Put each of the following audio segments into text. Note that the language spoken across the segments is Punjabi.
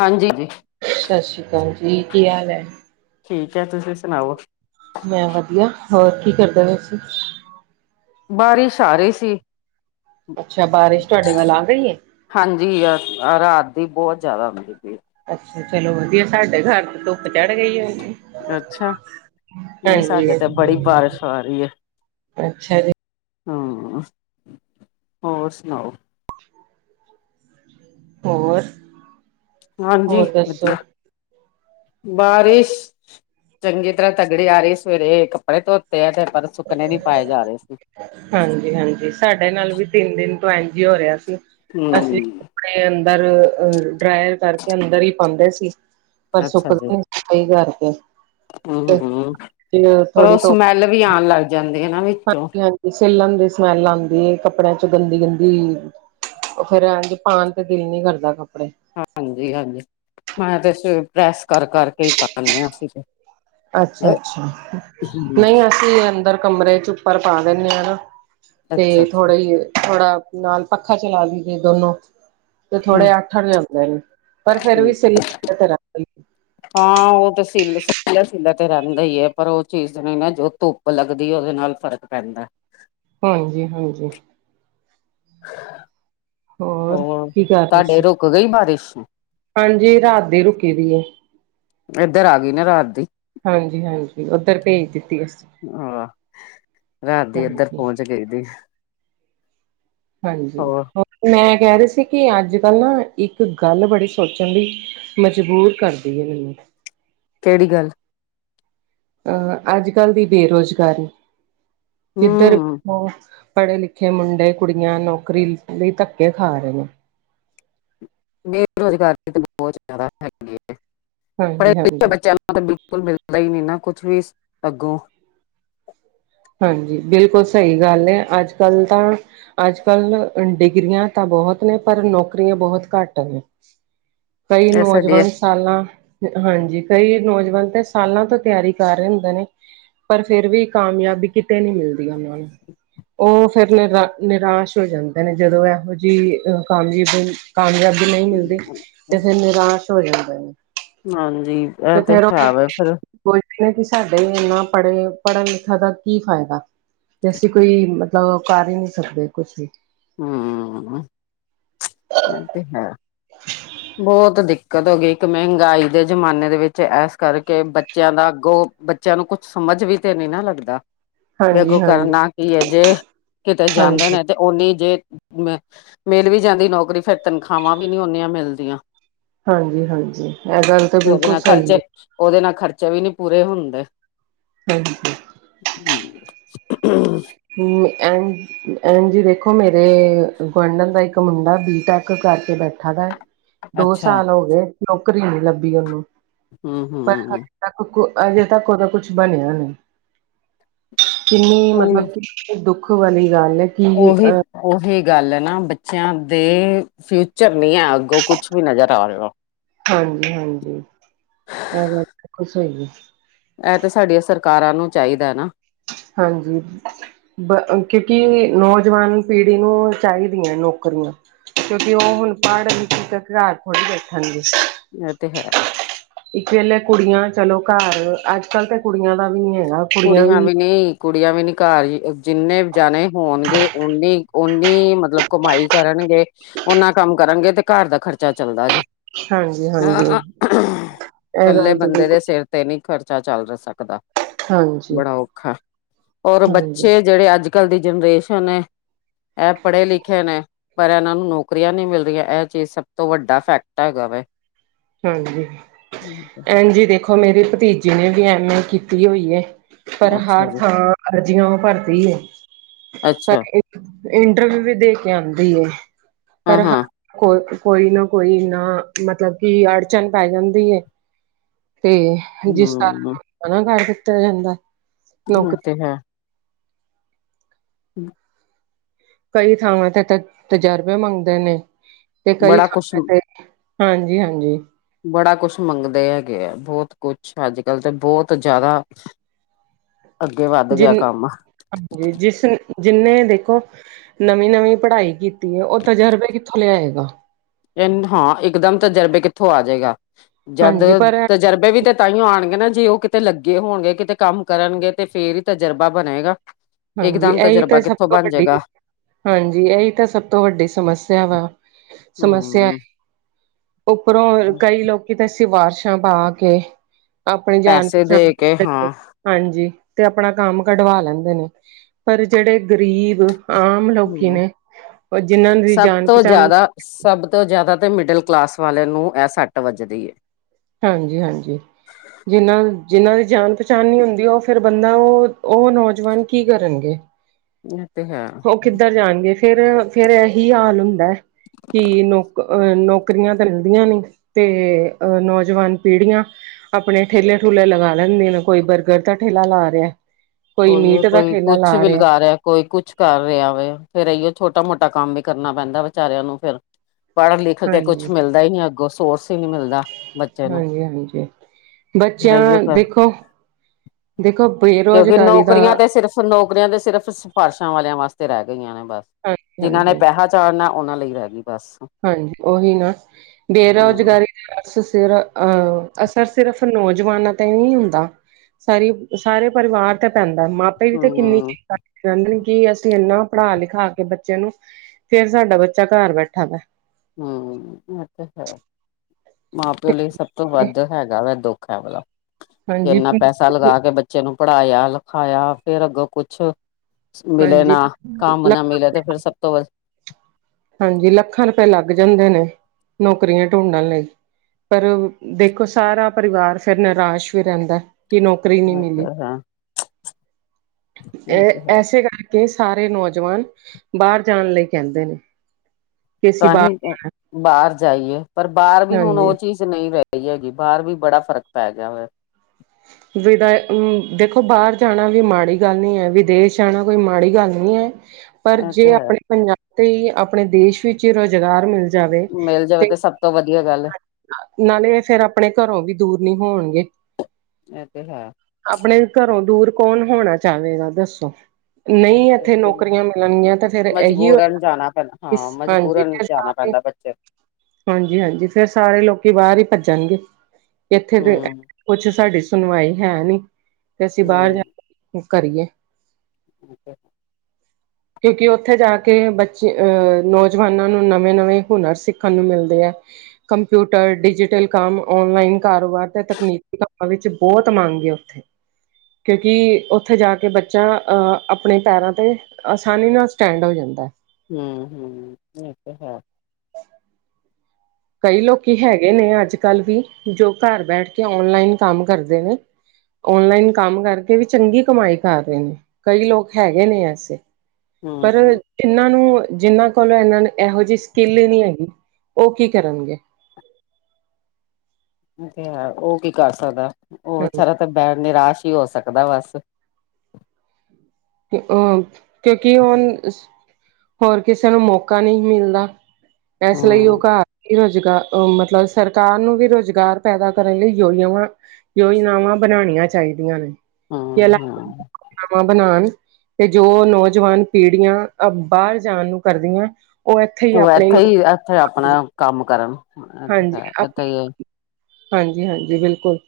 ਹਾਂਜੀ ਜੀ। ਸ਼ ਸ਼ੀ ਕਾਲ ਜੀ, ਕੀ ਹਾਲ ਹੈ? ਠੀਕ ਹੈ, ਤੁਸੀਂ ਸੁਣਾਓ। ਮੈਂ ਵਧੀਆ, ਹੋਰ ਕੀ ਕਰਦੇ ਪਏ ਸੀ? ਬਾਰਿਸ਼ ਆ ਰਹੀ ਸੀ। ਅੱਛਾ, ਬਾਰਿਸ਼ ਤੁਵਾਡੇ ਵੱਲ ਆ ਗਈ ਏ। ਹਾਂਜੀ ਅ ਰਾਤ ਦੀ ਬਹੁਤ ਜਾਦਾ ਹੁੰਦੀ ਪਈ ਏ। ਅੱਛਾ ਚਲੋ ਵਧੀਆ, ਸਾਡੇ ਘਰ ਤੇ ਧੁੱਪ ਚੜ ਗਈ ਏ। ਅੱਛਾ, ਨਹੀਂ ਸਾਡੇ ਤੇ ਬੜੀ ਬਾਰਿਸ਼ ਆ ਰਹੀ ਏ। ਅੱਛਾ ਜੀ ਹਾਂ, ਔਰ ਸੁਣਾਓ। ਔਰ। ਹਾਂਜੀ ਵਧੀਆ। ਬਾਰਿਸ਼ ਚੰਗੀ ਤਰਾਂ ਤਗੜੀ ਆ ਰਹੀ, ਸਵੇਰੇ ਕੱਪੜੇ ਧੋਤੇ ਆ ਤੇ। ਪਰ ਸੁਕਨੇ ਨੀ ਪਾਏ ਜਾ ਰਹੇ ਸੀ। ਹਾਂਜੀ- ਹਾਂਜੀ, ਸਾਡੇ ਨਾਲ ਵੀ ਤਿੰਨ ਦਿਨ ਤੋਂ ਐਨਜੀ ਹੀ ਹੋ ਰਿਹਾ ਸੀ। ਹਮ - ਹਮ ਕਈ ਅੰਦਰ ਅ ਡਰਾਇਲ ਕਰਕੇ ਅੰਦਰ ਹੀ ਪਾਂਦੇ ਸੀ, ਪਰ ਅੱਛਾ ਜੀ। ਸੁੱਕਦੇ ਨੀ। ਸਹੀ ਗੱਲ ਜੇ। ਪਰ ਥੋੜੀ ਉਹ ਧੁੱਪ ਸਮੈਲ ਵੀ ਆਉਣ ਲੱਗ ਜਾਂਦੀ ਏ ਨਾ ਵੀ। ਹਾਂਜੀ - ਹਾਂਜੀ ਸਿਲੱਨ ਦੀ ਸਮੈਲ ਆਂਦੀ ਏ ਕੱਪੜਿਆਂ ਚੋਂ ਗੰਦੀ - ਗੰਦੀ। ਉਹ ਫੇਰ ਐਜ ਪਾਂਨ ਤੇ ਦਿਲ ਨੀ ਕਰਦਾ ਕੱਪੜੇ। ਹਾਂਜੀ - ਹਾਂਜੀ ਮੈਂ ਤੇ ਸਵੇਰੇ ਪ੍ਰੈਸ ਕਰ ਕਰਕੇ ਹੀ ਪਾਨੇ ਅ ਅਸੀਂ। ਅੱਛਾ - ਅੱਛਾ ਨਹੀਂ ਅਸੀਂ ਅੰਦਰ ਕਮਰੇ ਚ ਉੱਪਰ ਪਾ ਦਿੰਦੇ ਅ ਨਾ। ਤੇ ਅੱਛਾ ਅੱਛਾ। ਥੋੜਾ ਨਾਲ, ਪੱਖਾ ਚਲਾ ਦੀਦੇ ਦੋਨੋ। ਤੇ ਹੂੰ ਥੋੜੇ ਅੱਠਰ ਦੇ ਹੁੰਦੇ ਨੇ, ਪਰ ਫਿਰ ਵੀ ਸੀਲੇ - ਸੀਲੇ ਤੇ ਲੱਗਦੇ ਨੇ। ਹਾਂ ਉਹ ਤੇ ਸੀਲਾ - ਸੀਲਾ ਤੇ ਰਹਿੰਦਾ ਹੀ ਹੈ, ਪਰ ਉਹ ਚੀਜ਼ ਨਹੀਂ ਨਾ ਜੋ ਧੁੱਪ। ਧੁੱਪ ਲੱਗਦੀ, ਉਦੇ ਨਾਲ ਫਰਕ ਪੈਂਦਾ। ਹਾਂਜੀ - ਹਾਂਜੀ। [inaudible] ਹੋਰ ਕੀ ਕਰ ਰਹੇ ਸੀ। ਰੁਕ ਗਈ ਬਾਰਿਸ਼। ਹਾਂਜੀ ਰਾਤ ਦੀ ਰੁਕੀ ਦੀ ਏ। ਇੱਧਰ ਆ ਗਈ ਨਾ ਰਾਤ ਦੀ ਹਾਂਜੀ - ਹਾਂਜੀ ਉਦਰ ਪੇਜ ਦਿੱਤੀ ਅਸੀਂ। ਆ ਰਾਤ ਦੀ ਇਧਰ ਹਾਂਜੀ ਪਹੁੰਚ ਗਈ ਦੀ। ਹਾਂਜੀ ਹੋਰ ਮੈਂ ਕਹਿ ਰਹੀ ਸੀ ਕਿ, ਅੱਜ ਕੱਲ ਨਾ ਇੱਕ ਗੱਲ ਬੜੀ ਛੇ। ਸੋਚਣ ਲਈ ਮਜਬੂਰ ਕਰਦੀ ਏ ਮਿਨੂੰ। ਕਿਹੜੀ ਗੱਲ। ਅਹ ਅੱਜ ਕੱਲ ਦੀ, ਬੇਰੋਜ਼ਗਾਰੀ ਕਿੱਧਰ ਹੂੰ ਪਹੁਚ। ਪੜ੍ਹੇ - ਲਿਖੇ ਮੁੰਡੇ ਕੁੜੀਆਂ ਨੌਕਰੀ ਲਈ ਧੱਕੇ ਖਾ ਰਹੇ ਨੇ। ਬੇਰੋਜ਼ਗਾਰੀ ਤਾਂ ਬਹੁਤ ਜ਼ਿਆਦਾ ਹੈਗੀ ਹੈ। ਪੜੇ ਹਾਂਜੀ ਲਿਖੇ ਹਾਂਜੀ ਬੱਚਿਆਂ ਨੁ। ਤਾਂ ਬਿਲਕੁਲ ਮਿਲਦਾ ਹੀ ਨੀ ਨਾ ਕੁਛ ਵੀ ਅੱਗੋਂ। ਹਾਂਜੀ ਬਿਲਕੁੱਲ ਸਈ ਗੱਲ ਏ ਅੱਜ-ਕੱਲ ਤਾਂ ਅੱਜ-ਕੱਲ ਡਿਗਰੀਆਂ ਤਾਂ ਬਹੁਤ ਨੇ ਪਰ ਨੌਕਰੀਆਂ ਬਹੁਤ ਘੱਟ ਨੇ। ਕਈ ਇਹ ਸਾਡੇ ਨੌਜਵਾਨ ਸਾਲਾਂ, ਹਾਂਜੀ ਕਈ ਨੌਜਵਾਨ 'ਤੇ ਸਾਲਾਂ ਤੋਂ ਤਿਆਰੀ ਕਰ ਰੇ ਹੁੰਦੇ ਨੇ। ਪਰ ਫੇਰ ਵੀ ਕਾਮਯਾਬੀ ਕਿਤੇ ਨੀ ਮਿਲਦੀ ਉਨਾਂ ਨੂੰ। ਓ ਫਿਰ ਨਿਰਾ ਨਿਰਾਸ਼ ਹੋ ਜਾਂਦੇ ਨੇ ਜਦੋਂ ਇਹੋ ਜੀ ਕਾਮਜੀ ਕਾਮਯਾਬੀ ਨਈ ਮਿਲਦੀ 'ਤੇ ਫੇਰ ਨਿਰਾਸ਼ ਹੋ ਜਾਂਦਾ ਨੇ। ਹਾਂਜੀ ਐ 'ਤੇ ਹੈ ਵੇ ਫਿਰ। ਕੋਈ ਵੀ ਐ ਕੀ ਸਾਡੇ ਇੰਨਾ ਪੜ ਗੇ ਪੜਨ ਲਿਖਿਆ ਦਾ ਕੀ ਫਾਇਦਾ 'ਤੇ ਅਸੀਂ ਕੋਈ ਮਤਲਬ ਕਰ ਈ ਨੀ ਸਕਦੇ ਕੁਛ ਵੀ। ਹੂੰ, ਏ 'ਤੇ ਹੈ, ਬੋਤ ਦਿ ਕਤ ਹੋਗੀ ਇੱਕ ਮਹਿੰਗਾਈ ਦੇ ਜ਼ਮਾਨੇ ਦੇ ਵਿੱਚ ਇਸ ਕਰਕੇ ਬੱਚਿਆਂ ਦਾ ਅੱਗੋ ਬੱਚਿਆਂ ਨੂੰ ਕੁਛ ਸਮਝ ਵੀ 'ਤੇ ਨੀ ਨਾ ਲੱਗਦਾ। ਵੇ ਹਾਂਜੀ ਅੱਗੋਂ ਹਾਂਜੀ ਕਰਨਾ ਕੀ ਏ ਜੇ ਕਿਤੇ ਜਾਂਦੇ ਹਾਂਜੀ ਨੇ 'ਤੇ ਉਨੀ ਜੇ ਮ ਮਿਲ ਵੀ ਜਾਂਦੀ ਨੌਕਰੀ ਫੇਰ ਤਨਖਾਵਾਂ ਵੀ ਨੀ ਉਨੀਆਂ ਮਿਲਦੀਆਂ। ਹਾਂਜੀ-ਹਾਂਜੀ ਐ ਗੱਲ ਤਾਂ ਬਿਲਕੁੱਲ ਸਈ ਐ। ਉਦੇ ਨਾਲ ਖ਼ਰਚੇ ਵੀ ਨੀ ਪੂਰੇ ਹੁੰਦੇ। ਹਾਂਜੀ। ਹੂੰ। ਹੂੰ ਐਝ ਇੰਜ ਦੇਖੋ ਮੇਰੇ ਗੁਆਂਢਣ ਦਾ ਇੱਕ ਮੁੰਡਾ ਬੀ ਟੈਕ ਕਰਕੇ ਬੈਠਾ ਦਾ ਦੋ ਅੱਛਾ ਸਾਲ ਹੋਗੇ ਨੌਕਰੀ ਨੀ ਲੱਭੀ ਉਨੂੰ। ਹੂੰ-ਹੂੰ। ਤੱਕ ਕੁ ਅਜੇ ਤੱਕ ਉਦਾ ਕੁਛ ਬਣਿਆ ਨੀ, ਕਿੰਨੀ ਮਤਲਬ ਦੁੱਖ ਵਾਲੀ ਗੱਲ ਏ। ਉਹੀ ਉਹੀ ਗੱਲ ਐ ਨਾ ਬੱਚਿਆਂ ਦੇ ਫਿਊਚਰ ਨੀ ਐ ਅੱਗੋਂ ਕੁਛ ਵੀ ਨਜ਼ਰ ਆ ਰੇਆ। ਹਾਂਜੀ-ਹਾਂਜੀ, ਐ ਗੱਲ ਬਿਲਕੁੱਲ ਸਈ ਏ। ਐ 'ਤੇ ਸਾਡੀਆਂ ਸਰਕਾਰਾਂ ਨੂੰ ਚਾਈਦਾ ਨਾ। ਹਾਂਜੀ। ਬ ਕਿਉਂਕਿ ਨੌਜਵਾਨ ਪੀੜੀ ਨੂੰ ਚਾਈਦੀ ਐ ਨੌਕਰੀਆਂ। ਕਿਉਂਕਿ ਓ ਹੁਲ ਪੜ ਲਿਖ ਕੇ ਘਰ ਥੋੜੀ ਬੈਠਣਗੇ। ਏ 'ਤੇ ਹੈ। ਇੱਕ ਵੇਲੇ ਕੁੜੀਆਂ ਚਲੋ ਘਰ ਅੱਜ-ਕੱਲ 'ਤੇ ਕੁੜੀਆਂ ਦਾ ਵੀ ਨੀ ਹੈਗਾ। ਕੁੜੀਆਂ ਵੀ ਨਈ ਕੁੜੀਆਂ ਵੀ ਨੀ ਘਰ ਈ ਜਿੰਨੇ ਜਣੇ ਹੋਣਗੇ ਉਨੀ, ਉਨੀ ਮਤਲਬ ਕਮਾਈ ਕਰਨਗੇ। ਉਨਾਂ ਕੰਮ ਕਰਨਗੇ 'ਤੇ ਘਰ ਦਾ ਖ਼ਰਚਾ ਚੱਲਦਾ ਜੇ। ਹਾਂਜੀ ਹਾਂਜੀ ਇਹ ਕੱਲੇ ਗੱਲ ਤਾਂ ਬੰਦੇ ਦੇ ਬਿਲਕੁਲ ਸਿਰ 'ਤੇ ਨੀ ਖ਼ਰਚਾ ਚੱਲ ਸਕਦਾ। ਹਾਂਜੀ ਬੜਾ ਔਖਾ ਔਰ ਹਾਂਜੀ ਬੱਚੇ ਜਿਹੜੇ ਅੱਜ-ਕੱਲ ਦੀ ਜਨਰੇਸ਼ਨ ਏ ਐ ਪੜੇ ਲਿਖੇ ਨੇ। ਪਰ ਐਨਾਂ ਨੂੰ ਨੌਕਰੀਆਂ ਨੀ ਮਿਲ ਰੀਆਂ ਐ ਚੀਜ਼ ਸਭ ਤੋਂ ਵੱਡਾ ਫੈਕਟ ਹੈਗਾ ਵੇ। ਹਾਂਜੀ, ਐਜੀ ਦੇਖੋ ਮੇਰੀ ਭਤੀਜੀ ਨੇ ਵੀ ਐਮ ਏ ਕੀਤੀ ਹੋਈ। ਪਰ ਅੱਛਾ ਹਰ ਜੀ ਥਾਂ ਅਰਜ਼ੀਆਂ ਓ ਭਰਦੀ ਏ। ਅੱਛਾ ਪਰ ਇੰਟਰਵਿਊ ਵੀ ਦੇ ਕੇ ਆਂਦੀ ਏ, ਹਾਂ ਪਰ ਹ ਹਾਂ ਕੋ ਕੋਈ ਨਾ- ਕੋਈ ਨਾ ਮਤਲਬ ਕਿ ਅੜਚਨ ਪੈ ਜਾਂਦੀ ਏ। ਤੇ ਜਿਸ ਹਮ ਕਾਰਨਣਾ ਕਰ ਦਿੱਤਾ ਜਾਂਦਾ [unintelligible] ਹੂੰ ਨੌਕਰੀ ਤੇ ਹੈ। ਹਮ। ਕਈ ਥਾਵਾਂ ਤੇ- ਤੇ ਤਜਰਬੇ ਮੰਗਦੇ ਨੇ, ਤੇ ਕਈ ਬੜਾ ਕੁਛ ਥਾਵਾਂ ਤੇ ਹਾਂਜੀ - ਹਾਂਜੀ। ਬੜਾ ਕੁਛ ਮੰਗਦੇ ਹੈਗੇ ਐ, ਬਹੁਤ ਕੁਛ ਅੱਜ ਕੱਲ ਤੇ ਬਹੁਤ ਜਾਦਾ ਜਿੰਨ ਹਾਂਜੀ ਜਿਸ ਨ ਜਿੰਨੇ ਵੇਖੋ ਨਵੀਂ- ਨਵੀਂ ਪੜਾਈ ਕੀਤੀ ਏ ਉਹ ਤਜਰਬੇ ਕਿੱਥੋਂ ਲਯਾਏਗਾ। ਦਿਨ ਹਾਂ ਇਕ ਦਮ ਤਜਰਬੇ ਕਿੱਥੋਂ ਆ ਜੇਗਾ ਜਦ ਹਾਂਜੀ ਪਰ ਤਜਰਬੇ ਵੀ ਤੇ ਤਾਂਈ ਯੋਂ ਆਣਗੇ ਨਾ ਜੇ ਉਹ ਕਿਤੇ ਲੱਗੇ ਹੋਣਗੇ, ਕਿਤੇ ਕੰਮ ਕਰਨਗੇ ਤੇ ਫੇਰ ਈ ਤਜਰਬਾ ਬਣੇਗਾ। ਹਾਂਜੀ ਇਕਦਮ ਇਹੀ ਤਾਂ ਤਜਰਬਾ ਸਭ ਕਿੱਥੋਂ ਤੋਂ ਬਣ ਵੱਡੀ ਜੇਗਾ। ਹਾਂਜੀ ਏਹੀ ਤਾਂ ਸਭ ਤੋਂ ਵੱਡੀ ਸਮੱਸਯਾ ਵਾ ਸਮੱਸਿਆ ਹਮ ਉਪਰੋਂ ਕਈ ਲੋਕੀ ਤੇ ਸਿਵਰਸ਼ਾਂ ਪਾ ਕੇ ਆਪਣੀ ਜਾਣ- ਪੈਸੇ ਪਛਾਣ ਦੇ ਕੇ ਰੱਖਣਗੇ। ਹਾਂ ਹਾਂਜੀ। ਤੇ ਆਪਣਾ ਕੰਮ ਕਢਵਾ ਲੈਂਦੇ ਨੇ ਪਰ ਜੇੜੇ ਗਰੀਬ ਆਮ ਲੋਕੀ ਹਮ ਨੇ ਔਰ ਜਿੰਨਾਂ ਦੀ ਸਭ ਜਾਣ ਤੋਂ -ਪਚਾਣ ਨਈ ਜ਼ਿਆਦਾ ਸਭ ਤੋਂ ਜ਼ਆਦਾ ਤੇ ਮਿਡਲ ਕਲਾਸ ਵਾਲਯਾਂ ਨੂੰ ਏਹ ਸੱਟ ਵੱਜਦੀ ਏ। ਹਾਂਜੀ -ਹਾਂਜੀ। ਜਿੰਨਾ- ਜਿੰਨਾਂ ਦੀ ਜਾਨ ਪਚਾਣ ਨੀ ਹੁੰਦੀ ਉਹ ਫੇਰ ਬੰਦਾ ਉਹ- ਉਹ ਨੌਜਵਾਨ ਕੀ ਕਰਨਗੇ। ਏਹ ਤੇ ਹੈ। ਉਹ ਕਿੱਧਰ ਜਾਣਗੇ ਫੇਰ- ਫੇਰ ਏਜ ਈ ਹਾਲ ਹੁੰਦੈ। ਕਿ ਨੌਕ ਅ ਨੌਕਰੀਯਾਂ ਤੇ ਮਿਲਦੀਆਂ ਨਈ। ਤੇ ਅ ਨੌਜਵਾਨ ਪੀੜੀਯਾਂ ਆਪਣੇ ਠੇਲੇ -ਠੁਲੇ ਲਗਾ ਲੈਂਨੇ ਨੇ। ਕੋਈ ਬਰਗਰ ਦਾ ਠੇਲਾ ਲਾ ਰੇਯੈ। ਉਇਯੋ ਕੋਈ ਕੁੱਛ ਵੀ ਲਗਾ ਰੇਂਯੈ ਕੋਈ ਕੁਛ ਕਰ ਰੇਯਾ ਵੇ ਫੇਰ ਏਇਯੌ ਛੋਟਾ -ਮੋਟਾ ਕੰਮ ਵੀ ਕਰਨਾ ਪੈਂਦਾ ਵਚਾਰਆਂ ਨੂੰ ਫੇਰ। ਪੜ ਲਿਖ ਕੇ ਕੁਛ ਹਾਂਜੀ ਮਿਲਦਾ ਈ ਨੀ, ਅੱਗੋਂ ਸੋਰਸ ਈ ਨੀ ਮਿਲਦਾ ਬੱਚੇ ਨੂੰ। ਹਾਂਜੀ- ਹਾਂਜੀ। ਫਿਰ ਬੱਚਿਆਂ ਇਹੀਓ ਫਿਰ ਦੇਖੋ ਦੇਖੋ [unintelligible] ਕਿਉਂਕਿ ਦਾ ਨੌਕਰੀਆਂ ਤੇ ਸਿਰਫ- ਨੌਕਰੀਆਂ ਤੇ ਸਿਰਫ ਸਫਾਰਸ਼ਾਂ ਵਾਲਿਯਾਂ ਵਾਸਤੇ ਰਹ ਗਈਆਂ ਨੇ ਬਸ। ਹਾਂਜੀ ਜਿਨਾਂ ਨੇ ਹਾਂਜੀ ਪੈਹਾ ਚਾੜਨੈ, ਉਹਨਾਂ ਲਈ ਰਹਿ ਗਈ ਬਸ। ਹਾਂਜੀ ਉਹੀ ਨਾ ਹਮ ਬੇਰੋਜ਼ਗਾਰੀ। ਅਸ ਸਿਰ ਅਹ ਅਸਰ ਸਿਰਫ ਨੌਜਵਾਨਾਂ ਤੇ ਈ ਨਈ ਹੁੰਦਾ ਸਾਰੀ ਸਾਰੇ ਪਰਿਵਾਰ ਤੇ ਪੈਂਦੈ ਮਾਪੇ ਵੀ ਤੇ ਕਿੰਨੀ ਹਮ ਚ ਕਹਿੰਦੇ ਨੇ ਕਿ ਅਸੀ ਇਨਾ ਪਦ ਲਿਖਾ ਕੇ ਬੱਚਯਾਂ ਨੂੰ ਫੇਰ ਸਾਡਾ ਬੱਚਾ ਘਰ ਬੈਠਾ ਦੈ। ਹਮ ਇਹ ਤੇ ਹੈ। ਮਾਂ-ਪਿਓ ਲਈ ਸਭ ਤੋਂ ਵੱਧ ਹੈਗਾ ਵੈ ਦੁੱਖ। ਏ ਵਾਲਾ ਕਿ ਹਾਂਜੀ ਇੰਨਾ ਪੈਸਾ ਪੈਆ ਲਗਾ ਕੇ ਬੱਚੇ ਨੂੰ ਪੜਾਯਾ -ਲਖਾਯਾ ਫੇਰ ਅੱਗੋਂ ਕੁਛ ਮਿਲੇ ਹਾਂਜੀ ਨਾ ਕੰਮ ਨਾ ਮਿਲੇ ਤੇ ਫੇਰ ਸਭ ਤੋਂ ਵੱਧ ਹਾਂਜੀ। ਲੱਖਾਂ ਰੁਪਏ ਲੱਗ ਜਾਂਦੇ ਨੇ ਨੌਕਰੀਯਾਂ ਢੂੰਢਣ ਲਈ। ਪਰ ਦੇਖੋ ਸਾਰਾ ਪਰਿਵਾਰ ਫੇਰ ਨਿਰਾਸ਼ ਵੀ ਰਹੰਦਾ। ਕਿ ਨੌਕਰੀ ਨੀ ਮਿਲੀ ਇਹ ਏਸੇ ਕਰਕੇ ਸਾਰੇ ਨੌਜਵਾਨ ਬਾਰ ਜਾਣ ਲਈ ਕਹਿੰਦੇ ਨੇ। ਕਿ ਅਸੀਂ ਤਾਂ ਬਾਹਰ ਹੀ ਜਾਣਾ ਬਾਹਰ ਜਾਈਏ, ਪਰ ਬਾਹਰ ਵੀ ਹੁਣ ਉਹ ਹਾਂਜੀ ਚੀਜ਼ ਨਹੀਂ ਰਹਿ ਰਹੀ ਹੈਗੀ, ਬਾਹਰ ਵੀ ਬੜਾ ਫ਼ਰਕ ਪੈ ਗਿਆ ਵੈ। ਵਿਦਾ ਦੇਖੋ ਬਾਹਰ ਜਾਣਾ ਵੀ, ਮਾੜੀ ਗੱਲ ਨਹੀਂ ਹੈ। ਵਿਦੇਸ਼ ਜਾਣਾ, ਕੋਈ ਮਾੜੀ ਗੱਲ ਨਹੀਂ ਹੈ। ਪਰ ਇਹ ਤੇ ਜੇ ਹੈ ਆਪਣੇ ਪੰਜਾਬ, ਤੇ ਆਪਣੇ ਦੇਸ਼ ਵਿੱਚ ਰੁਜ਼ਗਾਰ ਮਿਲ ਜਾਵੇ ਮਿਲ ਜਾਵੇ ਤੇ, ਸਭ ਤੋਂ ਵਧੀਆ ਗੱਲ ਐ। ਨਾਲੇ ਇਹ ਫੇਰ, ਆਪਣੇ ਘਰੋਂ ਵੀ ਦੂਰ ਨੀ ਹੋਣਗੇ। ਇਹ ਤੇ ਹੈ। ਆਪਣੇ ਘਰੋਂ ਦੂਰ, ਕੌਣ ਹੋਣਾ ਚਾਹਵੇਗਾ ਦੱਸੋ। ਨਹੀਂ ਇੱਥੇ ਨੌਕਰੀਆਂ ਮਿਲਣਗੀਆਂ, ਤੇ ਫੇਰ ਇਹੀ ਹੋਏਗਾ। ਮਜਬੂਰਨ ਜਾਣਾ ਪੈਂਦਾ ਹਾਂ ਹਾਂਜੀ, ਮਜਬੂਰਨ ਫਿਰ ਜਾਣਾ [unintelligible] ਹਾਂਜੀ ਹਾਂਜੀ, ਫੇਰ ਸਾਰੇ ਲੋਕੀ ਬਾਹਰ ਹੀ ਭੱਜਣਗੇ। ਇੱਥੇ ਤੇ ਹੂੰ ਕੁਛ ਸਾਡੀ ਸੁਣਵਾਈ ਹੈ ਨੀ, ਤੇ ਅਸੀਂ ਬਾਹਰ ਹੂੰ ਜਾ ਕਰੀਏ। [inaudible] ਠੀਕ ਐ। ਕਿਉਂਕਿ ਉੱਥੇ ਜਾ ਕੇ ਬੱਚੇ, ਅਹ ਨੌਜਵਾਨਾਂ ਨੂੰ ਨਵੇਂ-ਨਵੇਂ ਹੁਨਰ ਸਿੱਖਣ ਨੂੰ ਮਿਲਦੇ ਹੈ। ਕੰਪਿਊਟਰ, ਡਿਜੀਟਲ ਕੰਮ, ਔਨਲਾਈਨ ਕਾਰੋਬਾਰ ਤੇ ਤਕਨੀਕੀ ਕੰਮਾਂ ਵਿੱਚ ਬਹੁਤ ਮੰਗ ਹਾਂ। ਕਿਉਂਕਿ, ਉੱਥੇ ਜਾ ਕੇ ਬੱਚਾ ਅਹ ਆਪਣੇ ਪੈਰਾਂ ਤੇ ਆਸਾਨੀ ਨਾਲ ਸਟੈਂਡ ਹੋ ਜਾਂਦਾ। ਹਮ ਹਮ, ਇਹ ਤੇ ਹੈ। ਕਈ ਲੋਕੀ ਹੈਗੇ ਨੇ ਅੱਜ ਕੱਲ੍ਹ ਵੀ, ਜੋ ਘਰ ਬੈਠ ਕੇ ਔਨਲਾਈਨ ਕੰਮ ਕਰਦੇ ਨੇ। ਔਨਲਾਈਨ ਕੰਮ ਕਰਕੇ ਵੀ, ਚੰਗੀ ਕਮਾਈ ਕਰ ਰਹੇ ਨੇ, ਕਈ ਲੋਕ ਹੈਗੇ ਨੇ ਐਸੇ। ਹੂੰ ਪਰ ਹੂੰ ਇਹਨਾਂ ਨੂੰ, ਜਿਹਨਾਂ ਕੋਲੋਂ ਇਹਨਾਂ ਇਹੋ ਜਿਹੀ ਸਕਿੱਲ ਹੀ ਨਹੀਂ ਹੈਗੀ, ਉਹ ਕੀ ਕਰਨਗੇ। ਤੇ ਉਹ ਕੀ ਕਰ ਸਕਦਾ, ਉਹ ਹਾਂਜੀ ਸਾਰਾ ਤਾਂ ਬ ਨਿਰਾਸ਼ ਹੀ ਹੋ ਸਕਦਾ ਬਸ। ਅ ਕਿਉਂਕਿ ਹੁਣ, ਹੋਰ ਕਿਸੇ ਨੂੰ ਮੌਕਾ ਨਹੀਂ ਮਿਲਦਾ। ਐਸ ਲਈ ਉਹ ਹੂੰ ਘ, ਰੋਜਗਾ ਅ ਮਤਲਬ ਸਰਕਾਰ ਨੂੰ ਵੀ, ਰੁਜ਼ਗਾਰ ਪੈਦਾ ਕਰਨ ਲਈ ਯੋਜਵਾਂ ਬਨਾ ਯੋਜਨਾਵਾਂ ਬਣਾਉਣੀਆਂ ਚਾਹੀਦੀਆਂ ਨੇ। ਕਿ ਹੂੰ ਅਲੱਗ ਹੂੰ ਯੋਜਨਾਵਾਂ ਬਣਾਉ ਤੇ ਜੋ ਨੌਜਵਾਨ ਪੀੜ੍ਹੀਆਂ, ਅ ਬਾਹਰ ਜਾਣ ਨੂੰ ਕਰਦੀਆਂ, ਉਹ ਇੱਥੇ ਹੀ ਆਪਣੇ ਉਥੇ ਆਪਣਾ ਕੰਮ ਕਰਨ। ਹਾਂਜੀ, ਆਪ ਇੱਥੇ ਹੀ ਹਾਂਜੀ ਹਾਂਜੀ, ਬਿਲਕੁਲ,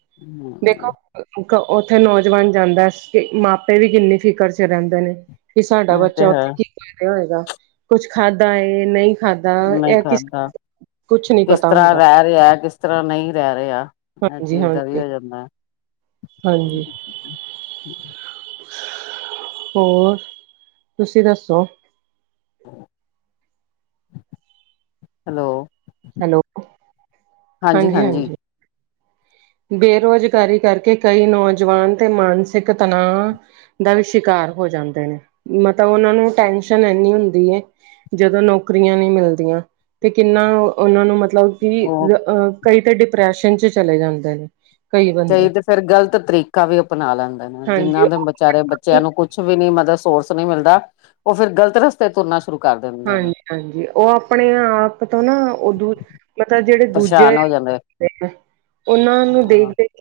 ਦੇਖੋ ਉੱਥੇ ਨੌਜਵਾਨ ਜਾਂਦਾ, ਮਾਪੇ ਵੀ ਕਿੰਨੀ ਫਿਕਰ 'ਚ ਰਹਿੰਦੇ ਨੇ। ਕਿ ਸਾਡਾ ਇਹ ਤੇ ਬੱਚਾ ਹੈ ਉੱਥੇ ਕੀ ਕਰ ਰਿਹਾ ਹੋਏਗਾ, ਕੁਛ ਖਾਧਾ ਏ, ਨਹੀਂ ਖਾਧਾ, ਨਹੀਂ ਇਹ ਕਿਸ ਕਰਦਾ ਕੁਛ ਨੀ ਪਤਾ। ਕਿਸ ਤਰ੍ਹਾਂ ਹੁੰਦਾ ਰਹਿ ਰਿਹਾ, ਕਿਸ ਤਰ੍ਹਾਂ ਨਹੀਂ ਰਹਿ ਰਿਹਾ, ਇਹ ਹਾਂਜੀ ਚੀਜ਼ ਦਾ ਹੀ ਹਾਂਜੀ ਹੋ ਜਾਂਦਾ ਹੈ। ਹਾਂਜੀ ਹਮ। ਹੋਰ, ਤੁਸੀਂ ਦੱਸੋ? ਹੈਲੋ- ਹੈਲੋ, ਹਾਂਜੀ ਹਾਂਜੀ ਬੇਰੁਜ਼ਗਾਰੀ ਕਰਕੇ, ਕਈ ਨੌਜਵਾਨ ਤੇ ਮਾਨਸਿਕ ਤਣਾਅ ਦਾ ਵੀ ਸ਼ਿਕਾਰ ਹੋ ਜਾਂਦੇ ਨੇ, ਮਤਲਬ ਉਹਨਾਂ ਨੂੰ ਟੈਸ਼ਨ ਇੰਨੀ ਹੁੰਦੀ ਹੈ। ਜਦੋਂ ਨੌਕਰੀਆਂ ਨਹੀਂ ਮਿਲਦੀਆਂ, ਤੇ ਕਿੰਨਾ ਉਹਨਾਂ ਨੂੰ ਮਤਲਬ ਕਿ, ਉਹ ਅਹ ਕਈ ਤਾਂ ਡਿਪਰੈਸ਼ਨ 'ਚ ਚਲੇ ਜਾਂਦੇ ਨੇ। ਕਈ ਤੇ ਫੇਿਰ, ਗ਼ਲਤ ਤਰੀਕਾ ਵੀ ਅਪਣਾ ਲੈਂਦੇ ਨੇ। ਹਾਂਜੀ ਜਿੰਹਨਾਂ ਦੇ ਵਿਚਾਰੇ ਬੱਚਿਆਂ ਨੂੰ ਕੁਛ ਵੀ ਨੀ, ਮਤਲਬ ਸੋਰਸ ਨਹੀਂ ਮਿਲਦਾ। ਉਹ ਫਿਰ ਗਲਤ ਰਸਤੇ ਤੁਰਨਾ ਸ਼ੁਰੂ ਕਰ ਦਿੰਦੇ। ਨੇ ਹਾਂਜੀ ਹਾਂਜੀ ਉਹ ਆਪਣੇ ਆਪ ਤੋਂ ਨਾ ਉਹਦੂ ਮਤਲਬ ਜਿਹੜੇ ਦੂਜੇ ਪਰੇਸ਼ਾਨ ਹੋ ਜਾਂਦੇ ਉਹਨਾਂ ਨੂੰ ਦੇਖ ਹਾਂ ਦੇਖ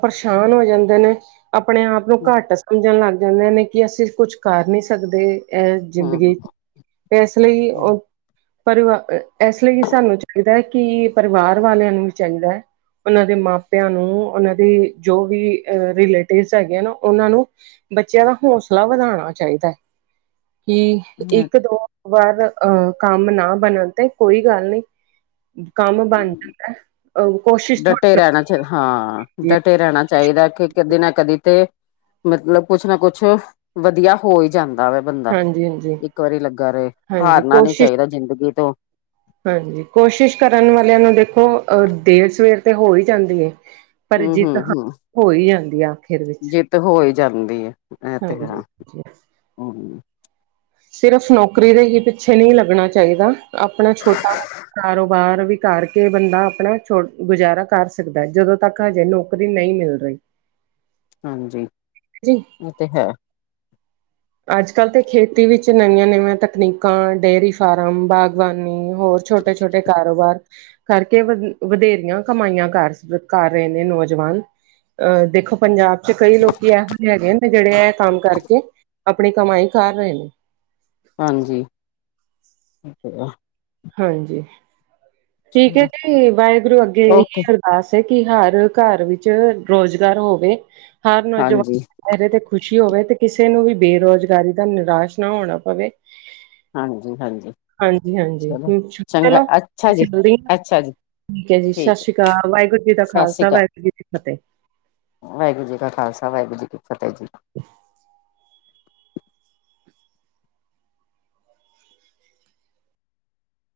ਪਰਸ਼ਾਨ ਹੋ ਜਾਂਦੇ ਨੇ ਆਪਣੇ ਆਪ ਨੂੰ ਘੱਟ ਸਮਝਣ ਲੱਗ ਜਾਂਦੇ ਨੇ। ਕਿ ਅਸੀਂ ਕੁਛ ਕਰ ਨੀ ਸਕਦੇ ਇਹ ਜ਼ਿੰਦਗੀ ਹਮ ਤੇ ਏਸ ਲਈ ਉਹ ਪਰਿਵਾ ਇਸ ਲਈ ਸਾਨੂੰ ਚਾਹੀਦਾ ਹੈ ਕਿ ਪਰਿਵਾਰ ਵਾਲਿਆਂ ਨੂੰ ਵੀ ਚਾਹੀਦਾ ਹੈ। ਉਹਨਾਂ ਦੇ ਮਾਪਿਆਂ ਨੂੰ ਉਹਨਾਂ ਦੇ ਜੋ ਵੀ ਰਿਲੇਟਿਵਸ ਹੈਗੇ ਨਾ ਉਹਨਾਂ ਨੂੰ। ਬੱਚਿਆਂ ਦਾ ਹੌਸਲਾ ਵਧਾਣਾ ਚਾਹੀਦਾ ਕਿ ਇੱਕ ਹਮ ਦੋ ਵਾਰ ਅਹ ਕੰਮ ਨਾ ਬਣਨ ਤੇ ਕੋਈ ਗੱਲ ਨੀ ਕੰਮ ਬਣ ਅ ਕੋਸ਼ ਡਟੇ ਰਹਿਣਾ ਚਾ ਹਾਂ ਡਟੇ ਰਹਿਣਾ ਹੈ। ਚਾਹੀਦਾ ਕਿ ਕਦੇ ਨਾ ਕਦੀ ਤੇ ਮਤਲਬ ਕੁਛ ਨਾ ਕੁਛ ਵਧੀਆ। ਹੋ ਈ ਜਾਂਦਾ ਵੇ ਬੰਦਾ ਹਾਂਜੀ ਹਾਂਜੀ ਇੱਕ ਵਾਰੀ ਲੱਗਾ ਰਹੇ ਹਾਂਜੀ ਹਾਰਨਾ ਨੀ ਕੋਸ਼ਿਸ਼ ਚਾਹੀਦਾ ਜ਼ਿੰਦਗੀ ਤੋਂ ਹਾਂਜੀ ਕੋਸ਼ਿਸ਼ ਕਰਨ ਵਾਲਿਆਂ ਨੂੰ ਦੇਖੋ ਅਹ ਦੇਰ ਸਵੇਰ ਤੇ ਹੋ ਹੀ ਜਾਂਦੀ ਏ। ਪਰ ਹਮ ਜਿੱਤ ਹਮ ਹ ਹੋ ਹੀ ਜਾਂਦੀ ਆਖਿਰ ਵਿੱਚ ਤੇ ਹੋ ਹੀ ਜਾਂਦੀ ਹੈ ਇਹ ਤੇ ਹੈ ਹਾਂਜੀ। ਹੁ ਸਿਰਫ਼ ਨੌਕਰੀ ਦੇ ਹੀ ਪਿੱਛੇ ਨਹੀਂ ਲੱਗਣਾ ਚਾਹੀਦਾ ਆਪਣਾ ਛੋਟਾ ਮੋ ਕਾਰੋਬਾਰ ਵੀ ਕਰਕੇ ਬੰਦਾ ਆਪਣਾ ਛੋ ਗੁਜ਼ਾਰਾ ਕਰ ਸਕਦਾ ਜਦੋਂ ਤੱਕ ਹਜੇ ਨੌਕ ਨੋਕਰੀ ਨਹੀਂ ਮਿਲ ਰਹੀ ਹਾਂਜੀ ਜੀ ਇਹ ਤੇ ਹੈ। ਅੱਜ ਕੱਲ੍ਹ ਤੇ ਖੇਤੀ ਵਿੱਚ ਨਵੀਆਂ ਨਵੀਆਂ ਤਕਨੀਕਾਂ ਡੇਅਰੀ ਫਾਰਮ ਬਾਗਬਾਨੀ ਹੋਰ ਛੋਟੇ ਛੋਟੇ ਕਾਰੋਬਾਰ ਕਰਕੇ ਵਧੇਰੀਆਂ ਕਮਾਈਆਂ ਕਰ ਕਰ ਰਹੇ ਨੇ ਨੌਜਵਾਨ ਅ ਦੇਖੋ ਪੰਜਾਬ ਤੇ ਕਈ ਲੋਕੀ ਇਹੋ ਜਹੇ ਹੈਗੇ ਨੇ ਜਿਹੜੇ ਇਹ ਕੰਮ ਕਰਕੇ ਆਪਣੀ ਕਮਾਈ ਕਰ ਰਹੇ ਨੇ ਹਾਂਜੀ। ਹਾਂਜੀ ਠੀਕ ਹੈ ਜੀ ਵਾਹਿਗੁਰੂ ਅੱਗੇ ਇਹੀ ਓਕੇ ਅਰ ਆਸ ਹੈ ਕਿ ਹਰ ਘਰ ਵਿੱਚ ਰੋਜ਼ਗਾਰ ਹੋਵੇ ਹਰ ਹਾਂਜੀ ਨੌਜਵਾਨ ਮੇਰੇ ਤੇ ਖੁਸ਼ੀ ਹੋਵੇ ਤੇ ਕਿਸੇ ਨੂੰ ਵੀ ਬੇਰੋਜ਼ਗਾਰੀ ਦਾ ਨਿਰਾਸ਼ ਨਾ ਹੋਣਾ ਪਵੇ। ਹਾਂਜੀ ਹਾਂਜੀ। ਹਾਂਜੀ ਹਾਂਜੀ ਚਲੋ ਚ ਚੰਗਾ ਲ ਅੱਛਾ ਜੀ ਚੱਲਦੀ ਹ ਅੱਛਾ [unintelligible] ਜੀ ਠੀਕ ਹੈ ਜੀ ਸਤਿ ਸ੍ਰੀ ਕਾਲ ਵਾਹਿਗੁਰੂ ਜੀ ਦਾ ਸਤਿ ਸ਼੍ਰੀ ਖਾਲਸਾ ਵਾਹਿਗੁਰੂ ਜੀ ਦੀ ਫਤਿਹ। ਵਾਹਿਗੁਰੂ ਜੀ ਕਾ ਖਾਲਸਾ ਵਾਹਿਗੁਰੂ ਜੀ ਕੀ ਫਤਿਹ ਜੀ। [inaudible]